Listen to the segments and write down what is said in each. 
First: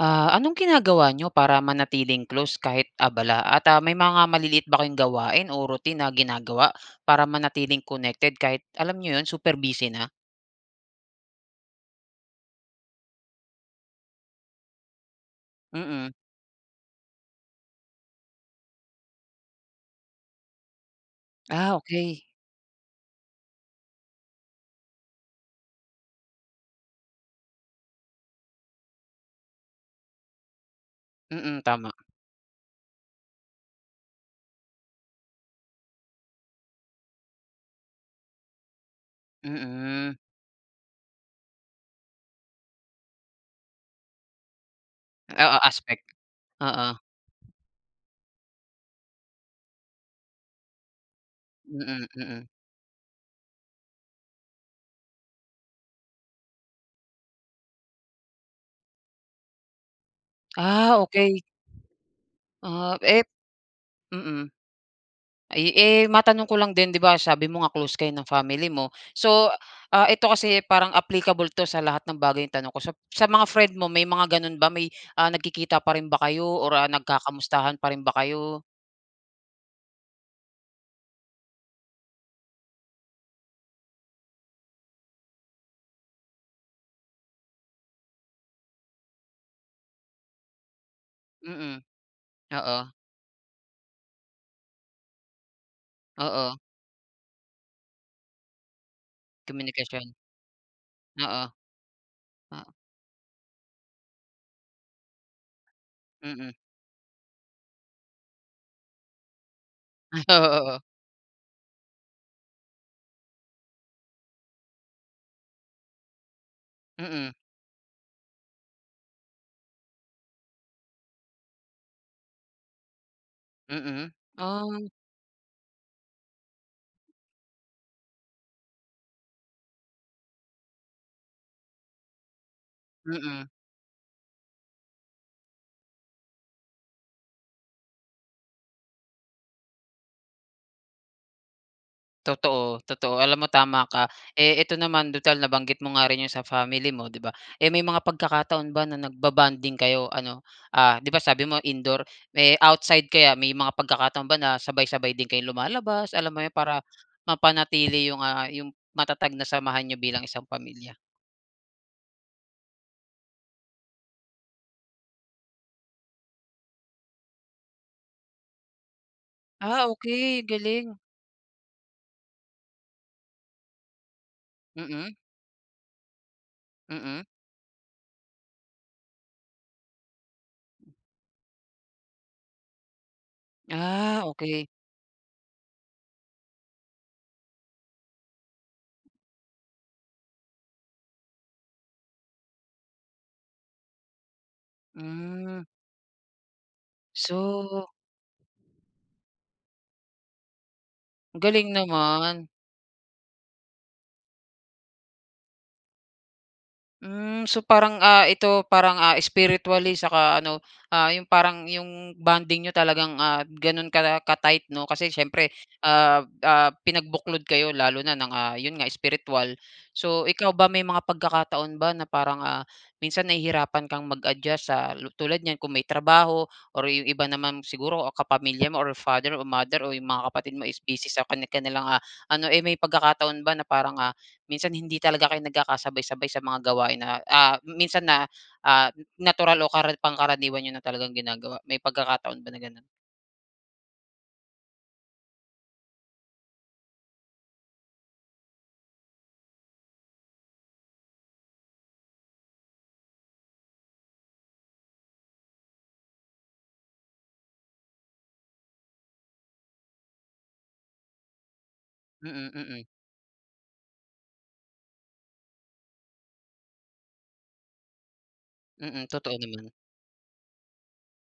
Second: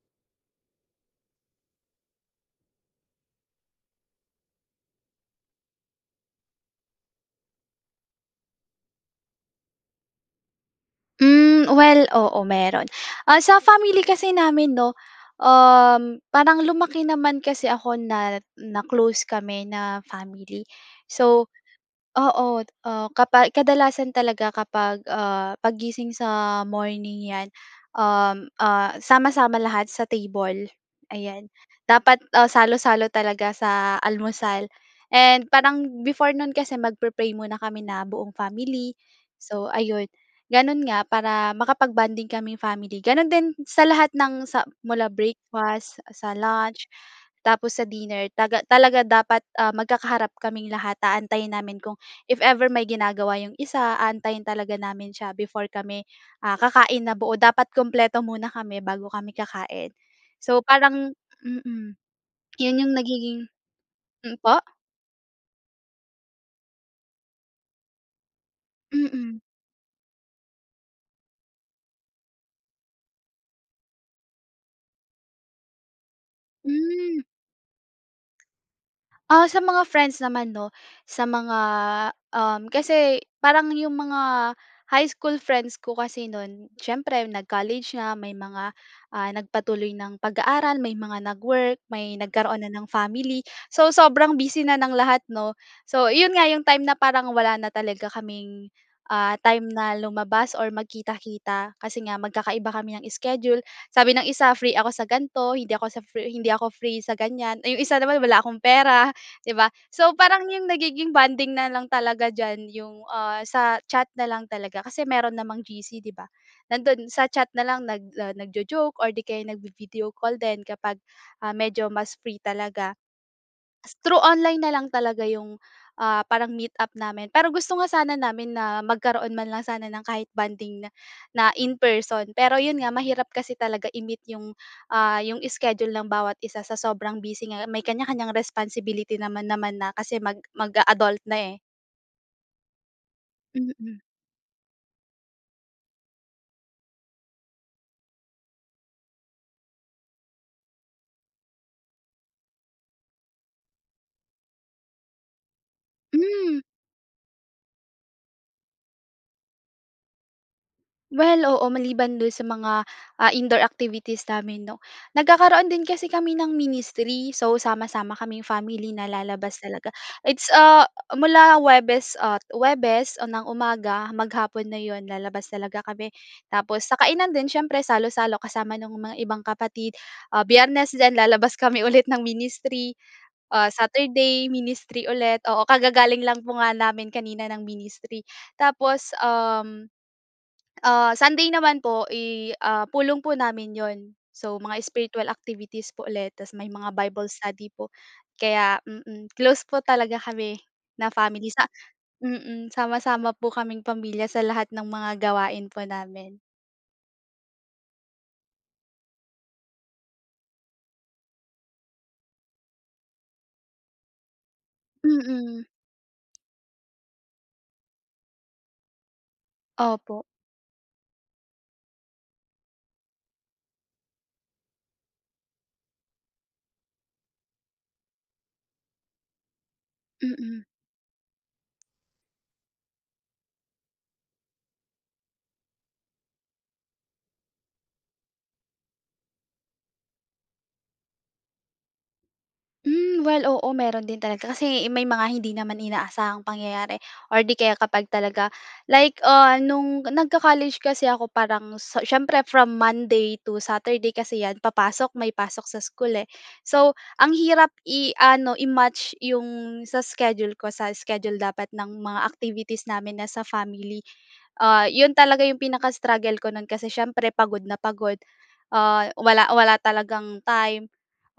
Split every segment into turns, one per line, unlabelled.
Ah, anong ginagawa niyo para manatiling close kahit abala at ah, may mga maliliit ba kayong gawain o routine na ginagawa para manatiling connected kahit alam niyo 'yon, super busy na?
Hmm, well, oo, meron. Ah, sa family kasi namin 'no,
Mm.
um, parang lumaki naman kasi ako na na close kami na family. So
Ah, okey.
oo, ah, kapa kadalasan talaga kapag, ah, paggising sa morning, 'yan, um, ah, sama-sama lahat sa table, ayan.
Mm, tama.
Dapat, ah, salo-salo talaga sa almusal, and parang before no'n kasi magpe-pray muna kami na buong family. So ayun.
Mm.
Gano'n nga para makapag-bonding kaming family. Gano'n din sa lahat ng sa mula
Oo, aspect.
breakfast, sa lunch,
Oo.
tapos sa dinner taga talaga dapat, ah, magkakaharap kaming lahat. Aantayin namin kung
Mm,
if
mm.
ever may ginagawa 'yong isa, aantayin talaga namin siya before kami, ah, kakain na buo. Dapat kumpleto muna kami bago kami kakain. So
Ah,
parang
okey.
mm. 'Yon 'yong
Ah, ep
nagiging hmm,
mm.
po?
Ay, eh, matanong ko lang din, 'di ba sabi mo nga close kayo ng family mo.
Mm.
So, ah, ito kasi, eh, parang applicable 'to sa lahat ng bagay na tanong ko sap sa mga friend mo, may mga gano'n ba? May ah, nagkikita pa rin ba kayo or, ah,
Hmm.
nagkakamustahan pa rin ba kayo?
Ah, sa mga friends naman 'no, sa mga um, kasi parang yung mga high school friends ko kasi no'n, siyempre nag-college na, may mga, ah, nagpatuloy ng pag-aaral, may mga nag-work,
Mm.
may nagkaroon na ng
Oo.
family. So sobrang busy na ng lahat 'no. So yun nga
Oo.
yung time na parang wala na talaga kaming, ah, time na
Komunikasyon.
lumabas or
Oo.
magkita-kita, kasi nga magkakaiba
Oh.
kami ng schedule. Sabi ng isa, "Free ako sa gan'to. Hindi ako sa free hindi
Mm.
ako free sa ganyan." Eh, 'yong isa naman, "Wala akong pera." 'Di ba? So
Ay,
parang 'yong
oo, oo.
nagiging bonding na lang talaga diyan, 'yong, ah, sa chat na lang talaga kasi meron namang GC, 'di ba? Nando'n sa
Mm.
chat na lang nag, ah, nagjo-joke or 'di kaya nagvi-video call din kapag, ah, medyo mas free talaga. S
Mm.
through online na lang
Ah.
talaga yung, ah, parang meet up namin, pero gusto nga sana namin na magkaroon man lang sana ng kahit bonding na na in person. Pero yun nga, mahirap
Mm.
kasi talaga i-meet yung, ah, yung schedule ng bawat isa sa sobrang busy nga. May kanya-kanyang responsibility naman naman na kasi mag mag-a-adult na, eh.
Totoo, totoo alam mo tama
Mm.
ka. Eh eto naman tutal nabanggit mo nga rin yung sa family mo 'di ba, eh may mga pagkakataon ba na nagba-bonding kayo ano, ah 'di ba sabi mo indoor. Eh outside kaya? May mga pagkakataon ba na sabay-sabay din kayong lumalabas, alam mo yun,
Hmm.
para mapanatili yung ah, yung matatag na samahan niyo bilang isang pamilya?
Well, oo, maliban doon sa mga ah, indoor activities namin 'no. Nagkakaroon din kasi kami ng ministry so sama-sama kaming family na lalabas
Ah,
talaga
okey
it's ah,
galing.
mula Huwebes at Huwebes ng umaga maghapon na 'yon
Mm.
lalabas talaga kami tapos sa
Mm.
kainan din siyempre salo-salo kasama nung mga ibang kapatid. Ah, Biyernes din lalabas kami ulit ng ministry, ah,
Ah,
Saturday
okey.
ministry ulit, oo, kagagaling lang po nga namin kanina ng ministry. Tapos um, ah, Sunday naman po i ah, pulong po namin 'yon. So mga spiritual
Hmm.
activities po ulit tas may mga Bible study po
So
kaya mm. Close po talaga kami na family sa
Galing naman.
mm sama-sama po kaming pamilya sa lahat ng mga gawain po namin.
Mm, so parang ah, ito parang ah, spiritually saka ano, ah, yung parang yung bonding niyo talagang ah, ganun kala ka-tight, 'no? Kasi siyempre,
Mm.
ah, ah, pinagbuklod kayo lalo na ng, ah, yun nga spiritual.
Opo.
So ikaw ba may mga pagkakataon ba na parang ah, minsan nahihirapan kang mag-adjust sa tulad niyan, kung may trabaho or yung iba naman siguro kapamilya mo, or father, o mother, o yung mga kapatid
Mm.
mo is busy sa kani-kanilang ah, ano eh may pagkakataon ba na parang ah, minsan hindi talaga kayo nagkakasabay-sabay sa mga gawain na, ah, minsan na ah, natural o kara pangkaraniwan niyo na talagang ginagawa, may pagkakataon ba na ganun?
Mm, well, oo, meron din talaga. Kasi may mga hindi naman inaasahang pangyayari or 'di kaya kapag talaga, like, ah, noong nag-co-college kasi ako parang, so siyempre from Monday to Saturday kasi 'yan papasok, may pasok sa school eh. So ang hirap i-ano i-match 'yong sa schedule ko sa schedule dapat ng mga
Mm,
activities
mm.
namin na sa family. Ah 'yon talaga 'yong pinaka-struggle ko noon kasi siyempre pagod na pagod. Ah,
Mm, totoo
wala
naman.
wala talagang time.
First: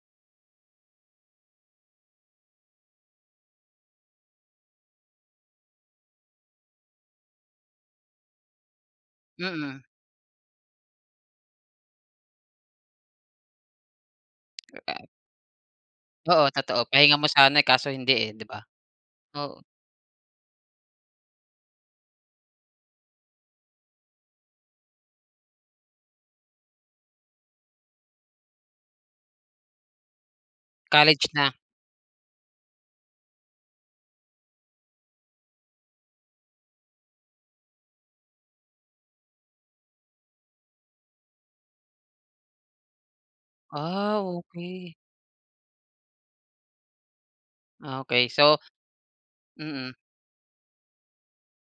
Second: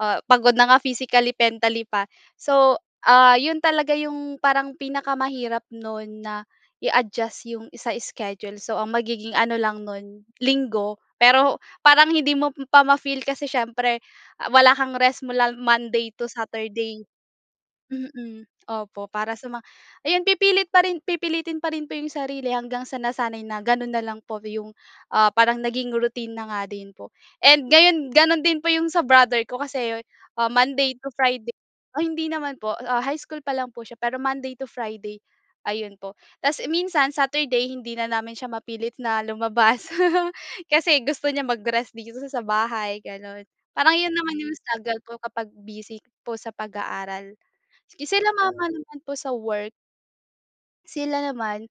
Ah, pagod na nga physically, mentally pa. So, ah, 'yon talaga 'yong parang pinakamahirap noon na i-adjust 'yong sa schedule. So ang magiging ano
Mm.
lang noon Linggo. Pero parang hindi mo pa ma-feel kasi siyempre ah, wala kang rest mula Monday to
Oo, totoo
Saturday.
pahinga mo sana eh, kaso hindi eh,
Mm,
'di ba?
opo para sa mga
Oo.
ayon pipilit pa rin pipilitin pa rin po iyong sarili hanggang sa nasanay na ganoon na lang po 'yong ah, parang naging routine na nga din po. And ngayon ganun din po 'yong sa brother ko kasi ah, Monday to
College na?
Friday ay hindi naman po ah, high school pa lang po siya pero Monday to Friday ayun po. Tas eh, minsan Saturday hindi na namin siya mapilit na lumabas kasi gusto niya mag-rest dito sa bahay, ganun. Parang 'yon
Ah,
naman 'yong
okey.
struggle po kapag busy po sa pag-aaral.
Ah, okey
Sila
so
mama naman po sa work.
mm.
Sila naman,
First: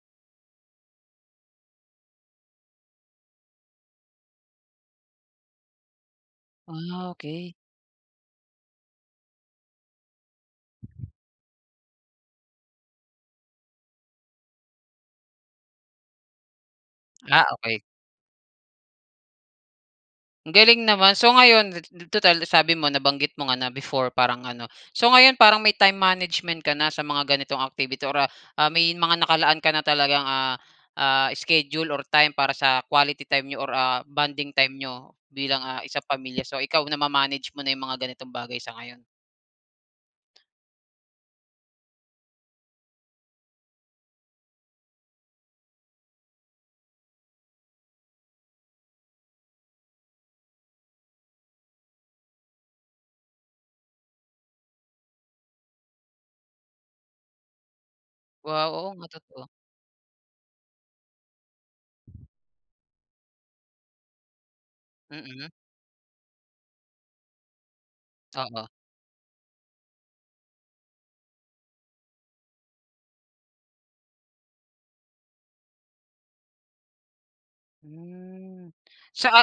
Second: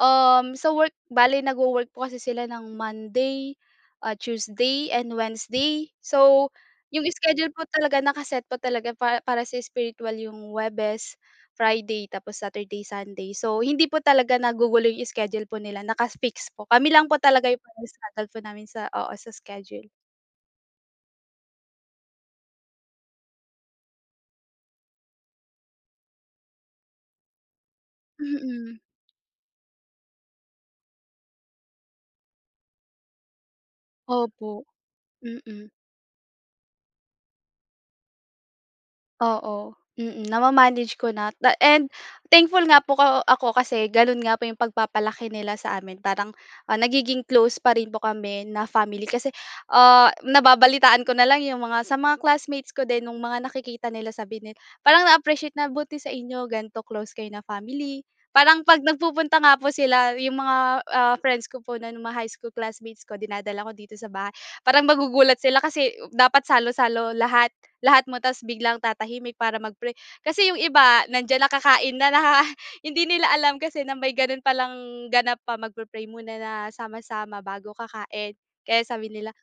um, sa work bale nag-wo-work po kasi sila ng Monday, ah, Tuesday and Wednesday. So, yung
Wow
schedule
okey.
po talaga naka-set po talaga pa para sa spiritual yung Huwebes, Friday, tapos Saturday, Sunday. So hindi po talaga nagugulo yung schedule po nila, naka-fix po, kami lang po
Ah,
talaga yung
okey.
struggle po namin sa oo sa schedule.
Ang galing naman, so ngayon tu tutal sabi mo nabanggit mo nga na before parang ano. So ngayon parang may time management ka na sa mga ganitong activity or, ah ah,
Mm.
may mga nakalaan ka na talagang, ah ah, schedule or time para sa quality time niyo or ah, bonding
Opo
time niyo bilang,
mm.
ah, isang pamilya so ikaw nama-manage mo na yung mga ganitong bagay sa ngayon?
Oo, mm. Na ma-manage ko na ta and thankful nga po ko ako kasi ganoon nga po yung pagpapalaki nila sa amin, parang, ah, nagiging close pa rin po kami na family. Kasi, ah, nababalitaan ko na lang yung mga, sa mga classmates ko din nung mga nakikita nila sabi nila, parang na-appreciate na buti sa inyo ganito close kayo na family. Parang
Wow
kapag
oo nga
nagpupunta
totoo.
nga po sila yung mga, ah, friends ko po na ng mga high school classmates ko dinadala ko dito sa bahay, parang magugulat
Mm.
sila kasi dapat salo-salo lahat lahat mo tapos
Oo.
biglang tatahimik para mag-pray. Kasi yung iba, nandiyan na kakain na na hindi nila alam kasi na may ganun palang ganap pa mag-pre-pray muna na sama-sama bago kakain
Mm
kaya sabi nila
sa a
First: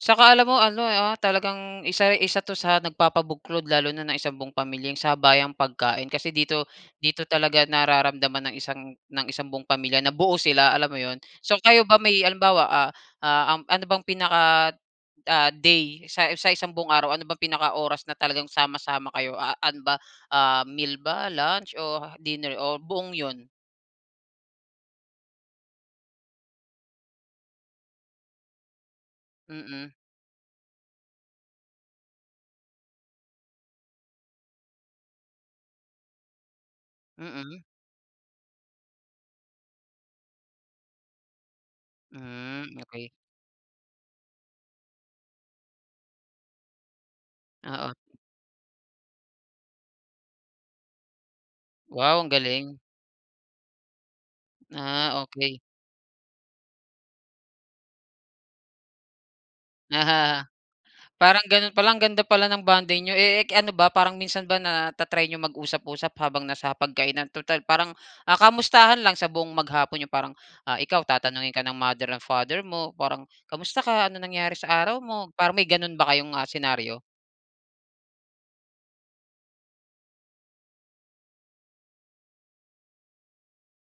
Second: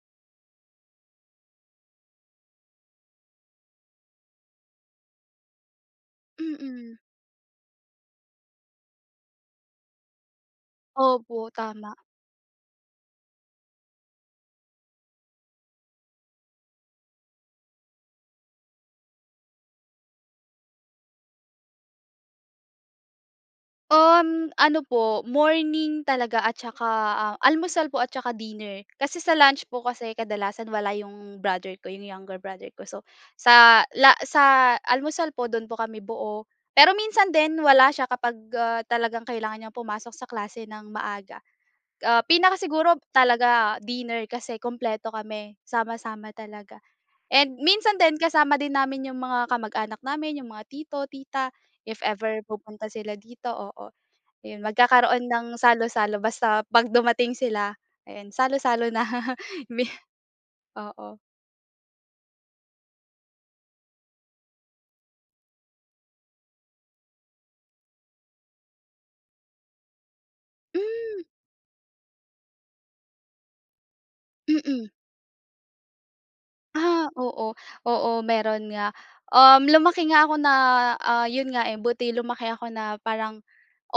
saka alam mo ano ah, talagang isa isa 'to sa nagpapabuklod lalo na ng isang buong pamilya sabayang pagkain. Kasi dito
Mm.
dito talaga nararamdaman ng isang ng isang buong pamilya na buo sila alam mo iyon?
Opo,
So kayo
tama.
ba may halimbawa ah ah, ano bang pinaka ah, day sa sa isang buong araw? Ano bang pinaka-oras na talagang sama-sama kayo a ano ba, meal ba, lunch, o dinner? O buong yun?
Um, ano po, morning talaga at saka almusal po at saka dinner. Kasi sa lunch po
Mm.
kasi kadalasan wala iyong brother ko, iyong younger brother ko. So sa la sa almusal po dun po kami buo. Pero minsan din
Mm.
wala siya kapag, ah, talagang kailangan niyang pumasok sa klase ng maaga. Ah,
Hmm,
pinakasiguro
okey.
talaga dinner kasi kumpleto kami sama-sama talaga. And
Oo.
minsan din kasama din namin yung mga kamag-anak namin, iyong mga tito, tita if
Wow ang
ever
galing.
pupunta sila dito, oo. Ayun
Ah,
magkakaroon ng
okey.
salo-salo basta kapag dumating sila, ayan salo-salo na.
[unintelligible]
Oo.
Parang ganoon pa lang ganda pala ng bonding niyo. Eh k ano ba parang minsan ba na ta-try niyo mag-usap-usap habang na sa hapag-kainan? Tutal parang, ah, kamustahan lang sa buong maghapon niyo. Parang, ah, ikaw
Hmm.
tatanungin ka ng Mother and Father mo parang kamusta ka? Anong nangyari sa
Mm.
araw mo? Parang may ganoon ba kayong, ah, senaryo?
Ah, oo. Oo meron nga, um, lumaki nga ako na, ah, yun nga, eh, buti lumaki ako na parang,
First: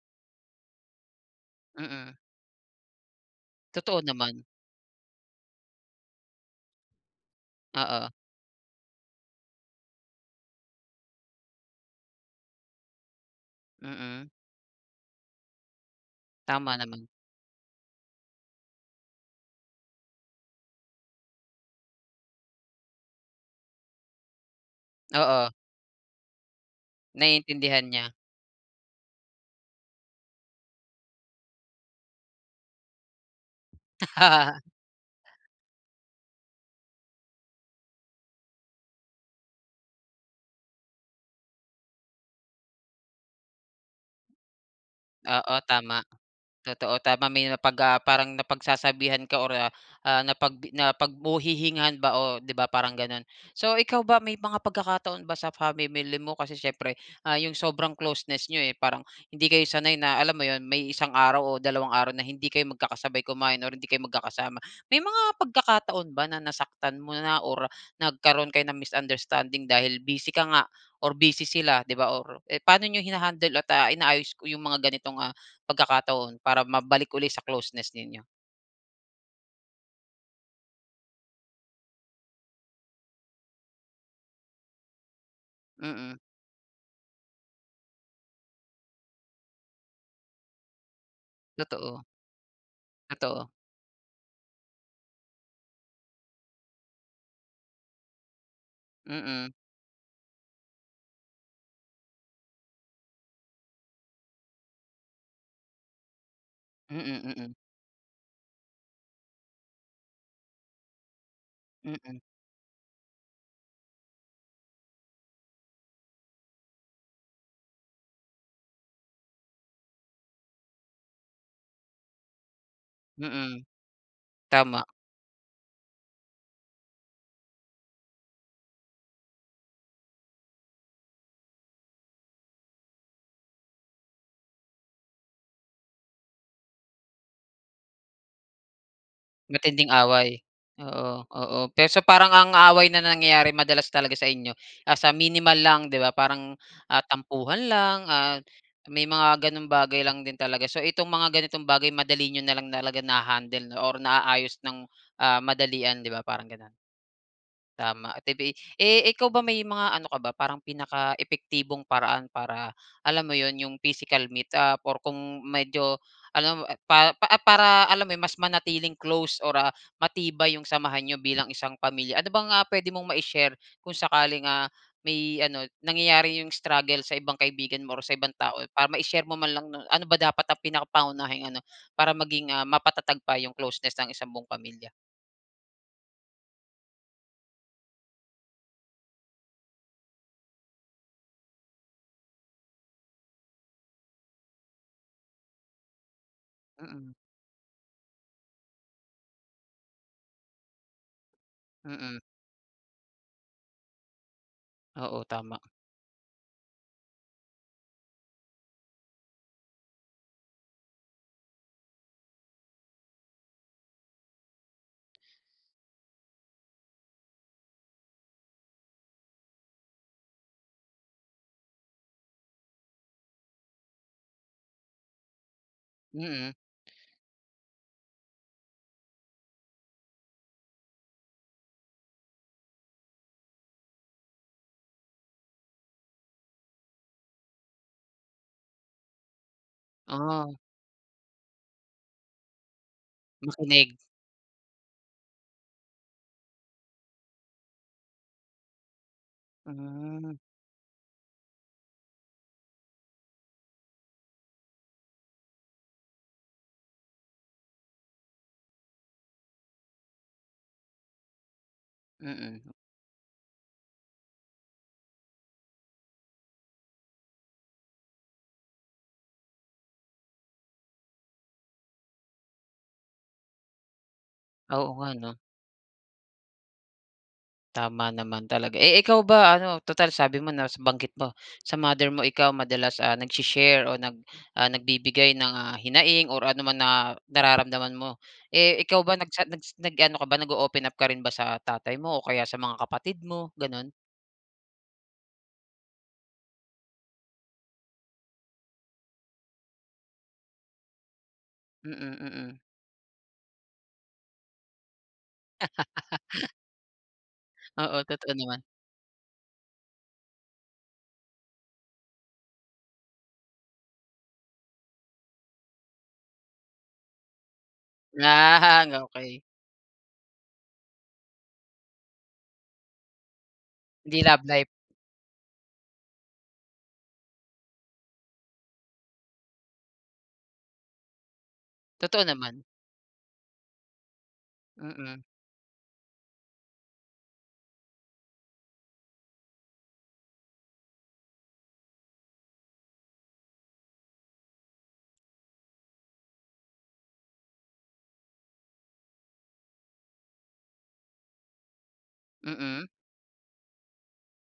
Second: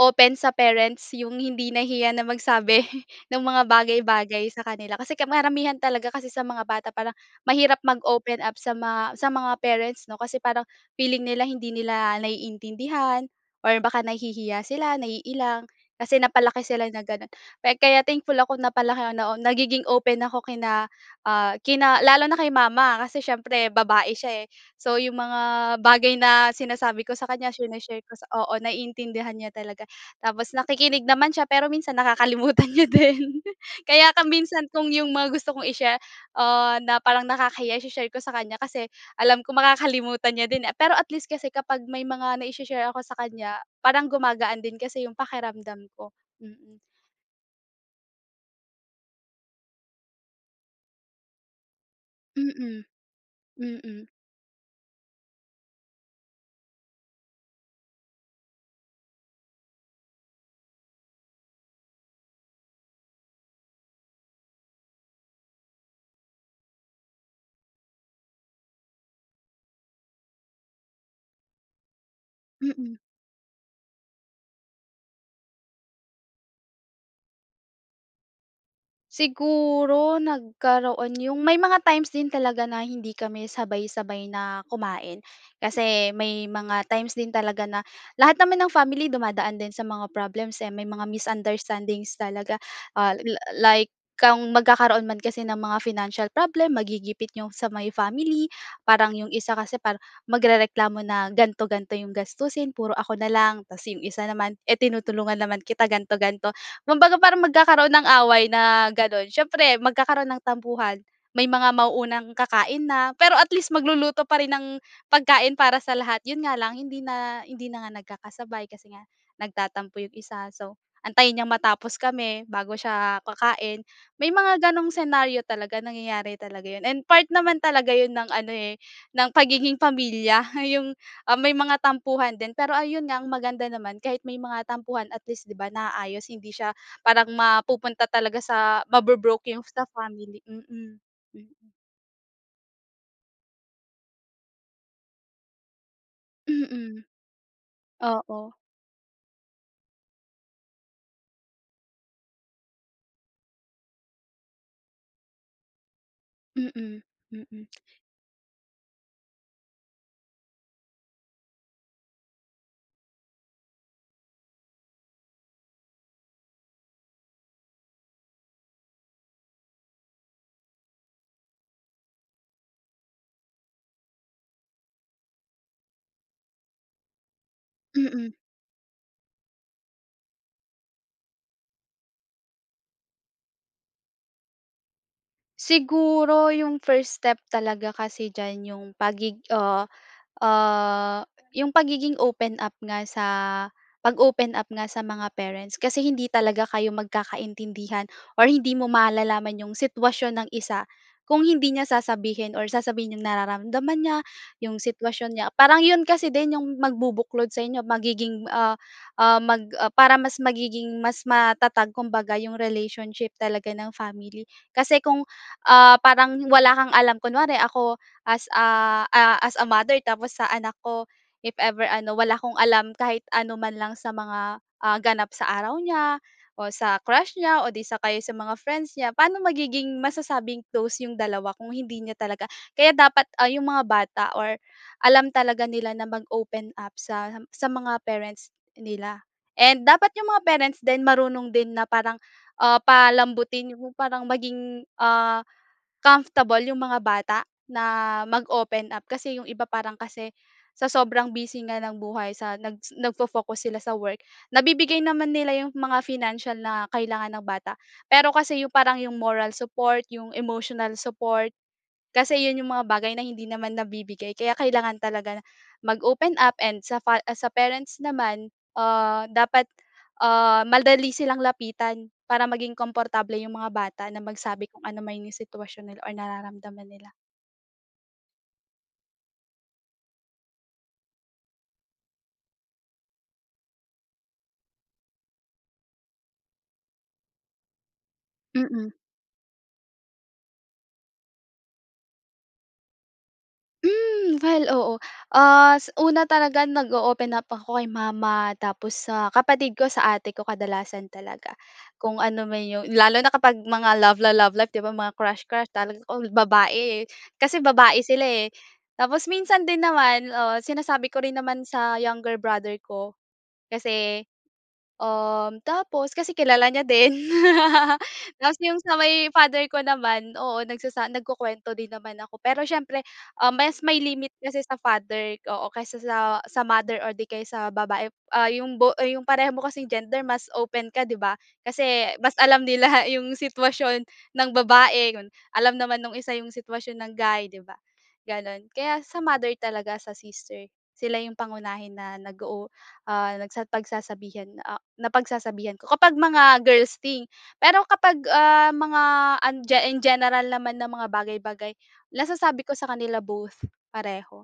open sa parents iyong hindi nahihiya
Mm.
na magsabi ng mga bagay,
Totoo naman.
bagay sa kanila. Kasi karamihan talaga kasi sa mga bata parang mahirap
Oo.
mag-open up sa mga sa mga parents 'no. Kasi parang feeling nila hindi nila naiintindihan, or baka
Mm.
nahihiya sila, naiilang. Kasi napalaki
Tama
sila na
naman.
ganoon, kaya thankful ako napalaki ako na nagiging open ako kina ah, kina lalo na kay mama. Kasi siyempre babae siya, eh, so yung
Oo.
mga bagay na sinasabi ko sa kanya
Naiintindihan
shine-share
niya.
ko oo naiintindihan niya talaga. Tapos nakikinig naman siya pero minsan nakakalimutan niya din. Kaya ka minsan kung iyong mga gusto kong i-share, ah, na parang nakakahiya i-share ko sa kanya kasi alam ko makakalimutan niya din, eh. Pero at least kasi kapag may mga nai-shi-share ako sa kanya, parang gumagaan din kasi yung
Oo
pakiramdam
tama.
ko. Mm.
Totoo tama may napag ah, parang napagsasabihan ka or ah ah, napag napag mapaghihingian ba o 'di ba
Mm,
parang ganun. So ikaw
mm.
ba may mga pagkakataon ba sa Family mo? Kasi siyempre, ah, yung sobrang closeness niyo, eh, parang hindi kayo sanay na alam mo iyon may isang araw o dalawang araw na hindi kayo magkakasabay kumain or hindi kayo magkakasama. May mga pagkakataon ba na nasaktan mo na or nagkaroon kayo ng misunderstanding dahil busy ka nga, or busy sila 'di ba or eh, paano
Mm.
niyo hinahandle at, ah, inaayos ko yung mga ganitong, ah, pagkakataon para mabalik uli sa closeness ninyo?
Siguro, nagkaroon 'yong may mga times din talaga na hindi kami sabay-sabay na kumain. Kasi
Mm.
may mga times din talaga na lahat naman ng family dumadaan din sa mga problems, eh, may mga
Totoo.
misunderstandings talaga. Ah, la
Totoo.
like kung magkakaroon man kasi ng mga financial problem, magigipit 'yong sa may family, parang 'yong
Mm.
isa kasi parang, magrereklamo na ganito-ganito 'yong gastusin, "Puro ako na lang," 'tas 'yong isa naman, "Eh, tinutulungan naman kita," ganito, ganito. Kumbaga
Mm,
parang
mm.
magkakaroon ng away na gano'n, siyempre magkakaroon ng tampuhan, may mga
Mm.
mauunang kakain na, pero at least, magluluto pa rin ng pagkain para sa lahat, 'yon nga lang hindi na hindi na nga nagkakasabay kasi nga nagtatampo 'yong isa. So, antayin niyang matapos kami bago siya
Mm.
kakain. May mga
Tama.
gano'ng senaryo talaga, nangyayari talaga 'yon, and part naman talaga 'yon ng ano, eh, ng pagiging pamilya 'yong, ah, may mga tampuhan din. Pero, ayun nga ang maganda naman kahit may mga tampuhan, at least, 'di ba, naayos hindi siya parang mapupunta talaga sa mabo-broke 'yong sa
Matinding
family.
away,
Mm,
oo, oo.
mm.
Pero so, parang ang away na nangyayari, madalas talaga sa inyo nasa minimal lang, 'di ba, parang, ah,
Mm.
tampuhan lang, ah,
Oo.
may mga gano'ng bagay lang din talaga. So, itong mga ganitong bagay madali niyo na lang talaga naha-handle or naayos nang, ah, madalian, 'di ba, parang gano'n?
Mm, mm.
Tama. Ito ba ay eh, ikaw ba may mga ano ka ba parang pinakaepektibong paraan para, alam mo 'yon, 'yong physical meet up or kung medyo alam mo, eh, pa eh, para, alam mo 'yon, mas manatiling close or, ah, matibay 'yong samahan niyo bilang isang pamilya. Ano bang, ah, puwede mong mai-share kung sakaling, ah, may ano nangyayari 'yong struggle sa ibang kaibigan mo or sa
Mm.
ibang tao. Para mai-share mo man lang, 'no, ano ba dapat ang pinakangunahing ano, para maging, ah, mapatatag pa 'yong closeness ng isang buong pamilya?
Siguro, ’yong first step talaga kasi diyan ’yong pagig ah, ah, ’yong pagiging open up nga sa pag-open up nga sa mga parents, kasi hindi talaga kayo
Mm.
magkakaintindihan or hindi mo malalaman ’yong sitwasyon ng isa kung hindi niya
Mm.
sasabihin or sasabihin ’yong nararamdaman niya, ’yong
Oo,
sitwasyon niya.
tama.
Parang ’yon kasi din ’yong magbubuklod sa inyo, magiging ah, ah, mag, ah, para mas magiging mas matatag kumbaga ’yong relationship talaga ng family. Kasi kung ah, parang wala kang alam, kunware ako as a ah, as a mother tapos sa anak ko, if ever ano, wala akong alam kahit anuman lang sa mga ah, ganap sa araw niya
Mm.
o sa crush niya o 'di sa kaya sa mga friends niya, paano magiging masasabing close ’yong dalawa kung hindi niya talaga kaya dapat ah, ’yong mga bata or alam talaga nila na mag-open up sa sa mga parents nila. And dapat ’yong mga
Ah.
parents din marunong din na parang ah, palambutin, ’yong
Makinig.
parang maging, ah, comfortable ’yong mga bata na mag-open up kasi ’yong iba parang kasi,
Mm.
sa sobrang busy nga ng buhay sa, nag nag-fo-focus sila sa work. Nabibigay naman nila ’yong mga financial na kailangan ng bata, pero kasi, ’yong parang ’yong moral support, ’yong emotional support kasi ’yon
Mm.
’yong mga bagay na hindi naman nabibigay. Kaya kailangan talaga mag-open up and sa fa sa parents naman ah, dapat ah, madali silang lapitan, para maging komportable ’yong mga bata na magsabi kung
Oo nga,
anuman ’yong
'no?
sitwasyon nila or nararamdaman nila.
Tama naman talaga, eh, ikaw ba ano, tutal sabi mo na s banggit mo sa mother mo ikaw madalas ah, nag-shi-share o nag, ah, nagbibigay ng ah, hinaing or ano man na nararamdaman mo. Eh,
Mm.
ikaw ba nagchat nag-s nag-ano ka ba nag-o-open up ka rin ba sa tatay mo o kaya sa mga kapatid mo ganoon?
Hmm, well, oo. As una talaga nag-o-open up ako kay mama, tapos sa kapatid ko, sa ate ko, kadalasan talaga.
Mm
Kung ano man
mm.
iyon lalo na kapag mga love-la-love life 'di ba mga crush, crush talaga all babae, eh, kasi
Oo
babae sila,
totoo
eh.
naman.
Tapos minsan din naman oo sinasabi ko rin naman sa younger brother ko. Kasi, um, tapos kasi kilala niya din tapos yung
Ah,
sa may
okey.
father ko naman oo nagsasa nagkukuwento din naman ako pero siyempre, um, mas may
Hindi
limit
love
kasi
life.
sa father oo kaysa sa sa mother or di kaya sa babae, ah, yung bo yung pareho mo kasing gender mas open ka di ba? Kasi
Totoo
mas alam
naman.
nila yung sitwasyon ng babae
Mm.
yun alam naman nung isa yung sitwasyon ng guy di ba, ganun. Kaya sa mother talaga, sa sister, sila yung pangunahin na nag oo ah nagsa pagsasabihan, ah napagsasabihan ko kapag mga girls thing pero kapag ah, mga an ge in general naman na mga bagay-bagay nasasabi ko
Mm.
sa kanila both pareho.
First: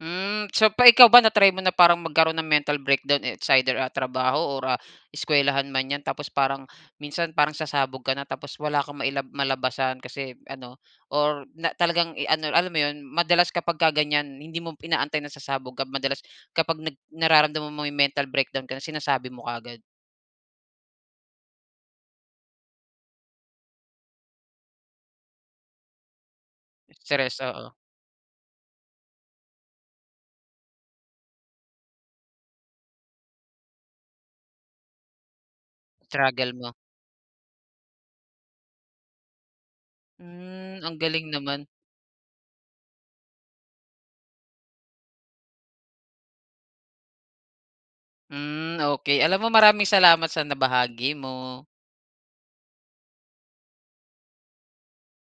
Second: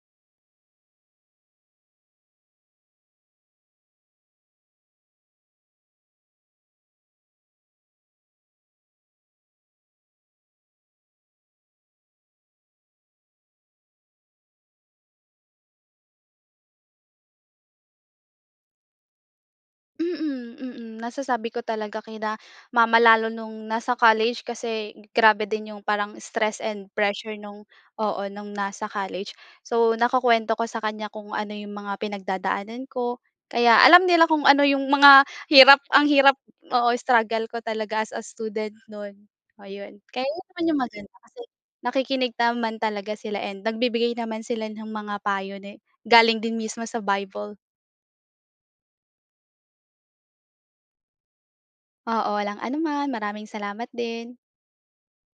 Hmm, so pa ikaw ba na-try mo na parang magkaroon ng mental breakdown it's either, ah, trabaho or ah, eskuwelahan man yan tapos parang minsan parang sasabog ka na tapos wala kang mailab malabasan kasi ano, or na talagang, eh, ano alam mo iyon madalas kapagka ganyan hindi mo inaantay na sasabog ka madalas kapag nag nararamdaman mo yung mental breakdown ka na sinasabi mo kaagad?
Mm mm nasasabi ko talaga kina mama lalo noong nasa college, kasi grabe din yung parang stress and pressure
Stress
noong
oo.
oo, noong nasa college. So nakukuwento ko sa kanya kung ano iyong mga pinagdadaanan ko, kaya alam nila kung ano yung mga hirap ang hirap
Struggle mo.
oo struggle ko talaga as a student noon, ayon. Kaya naman yung
Hmm, ang
maganda
galing
kasi
naman.
nakikinig naman talaga sila and nagbibigay naman sila ng mga payo ne galing din mismo sa Bible.
Hmm, okey alam mo, maraming salamat sa nabahagi mo.
Oo walang ano man maraming salamat din.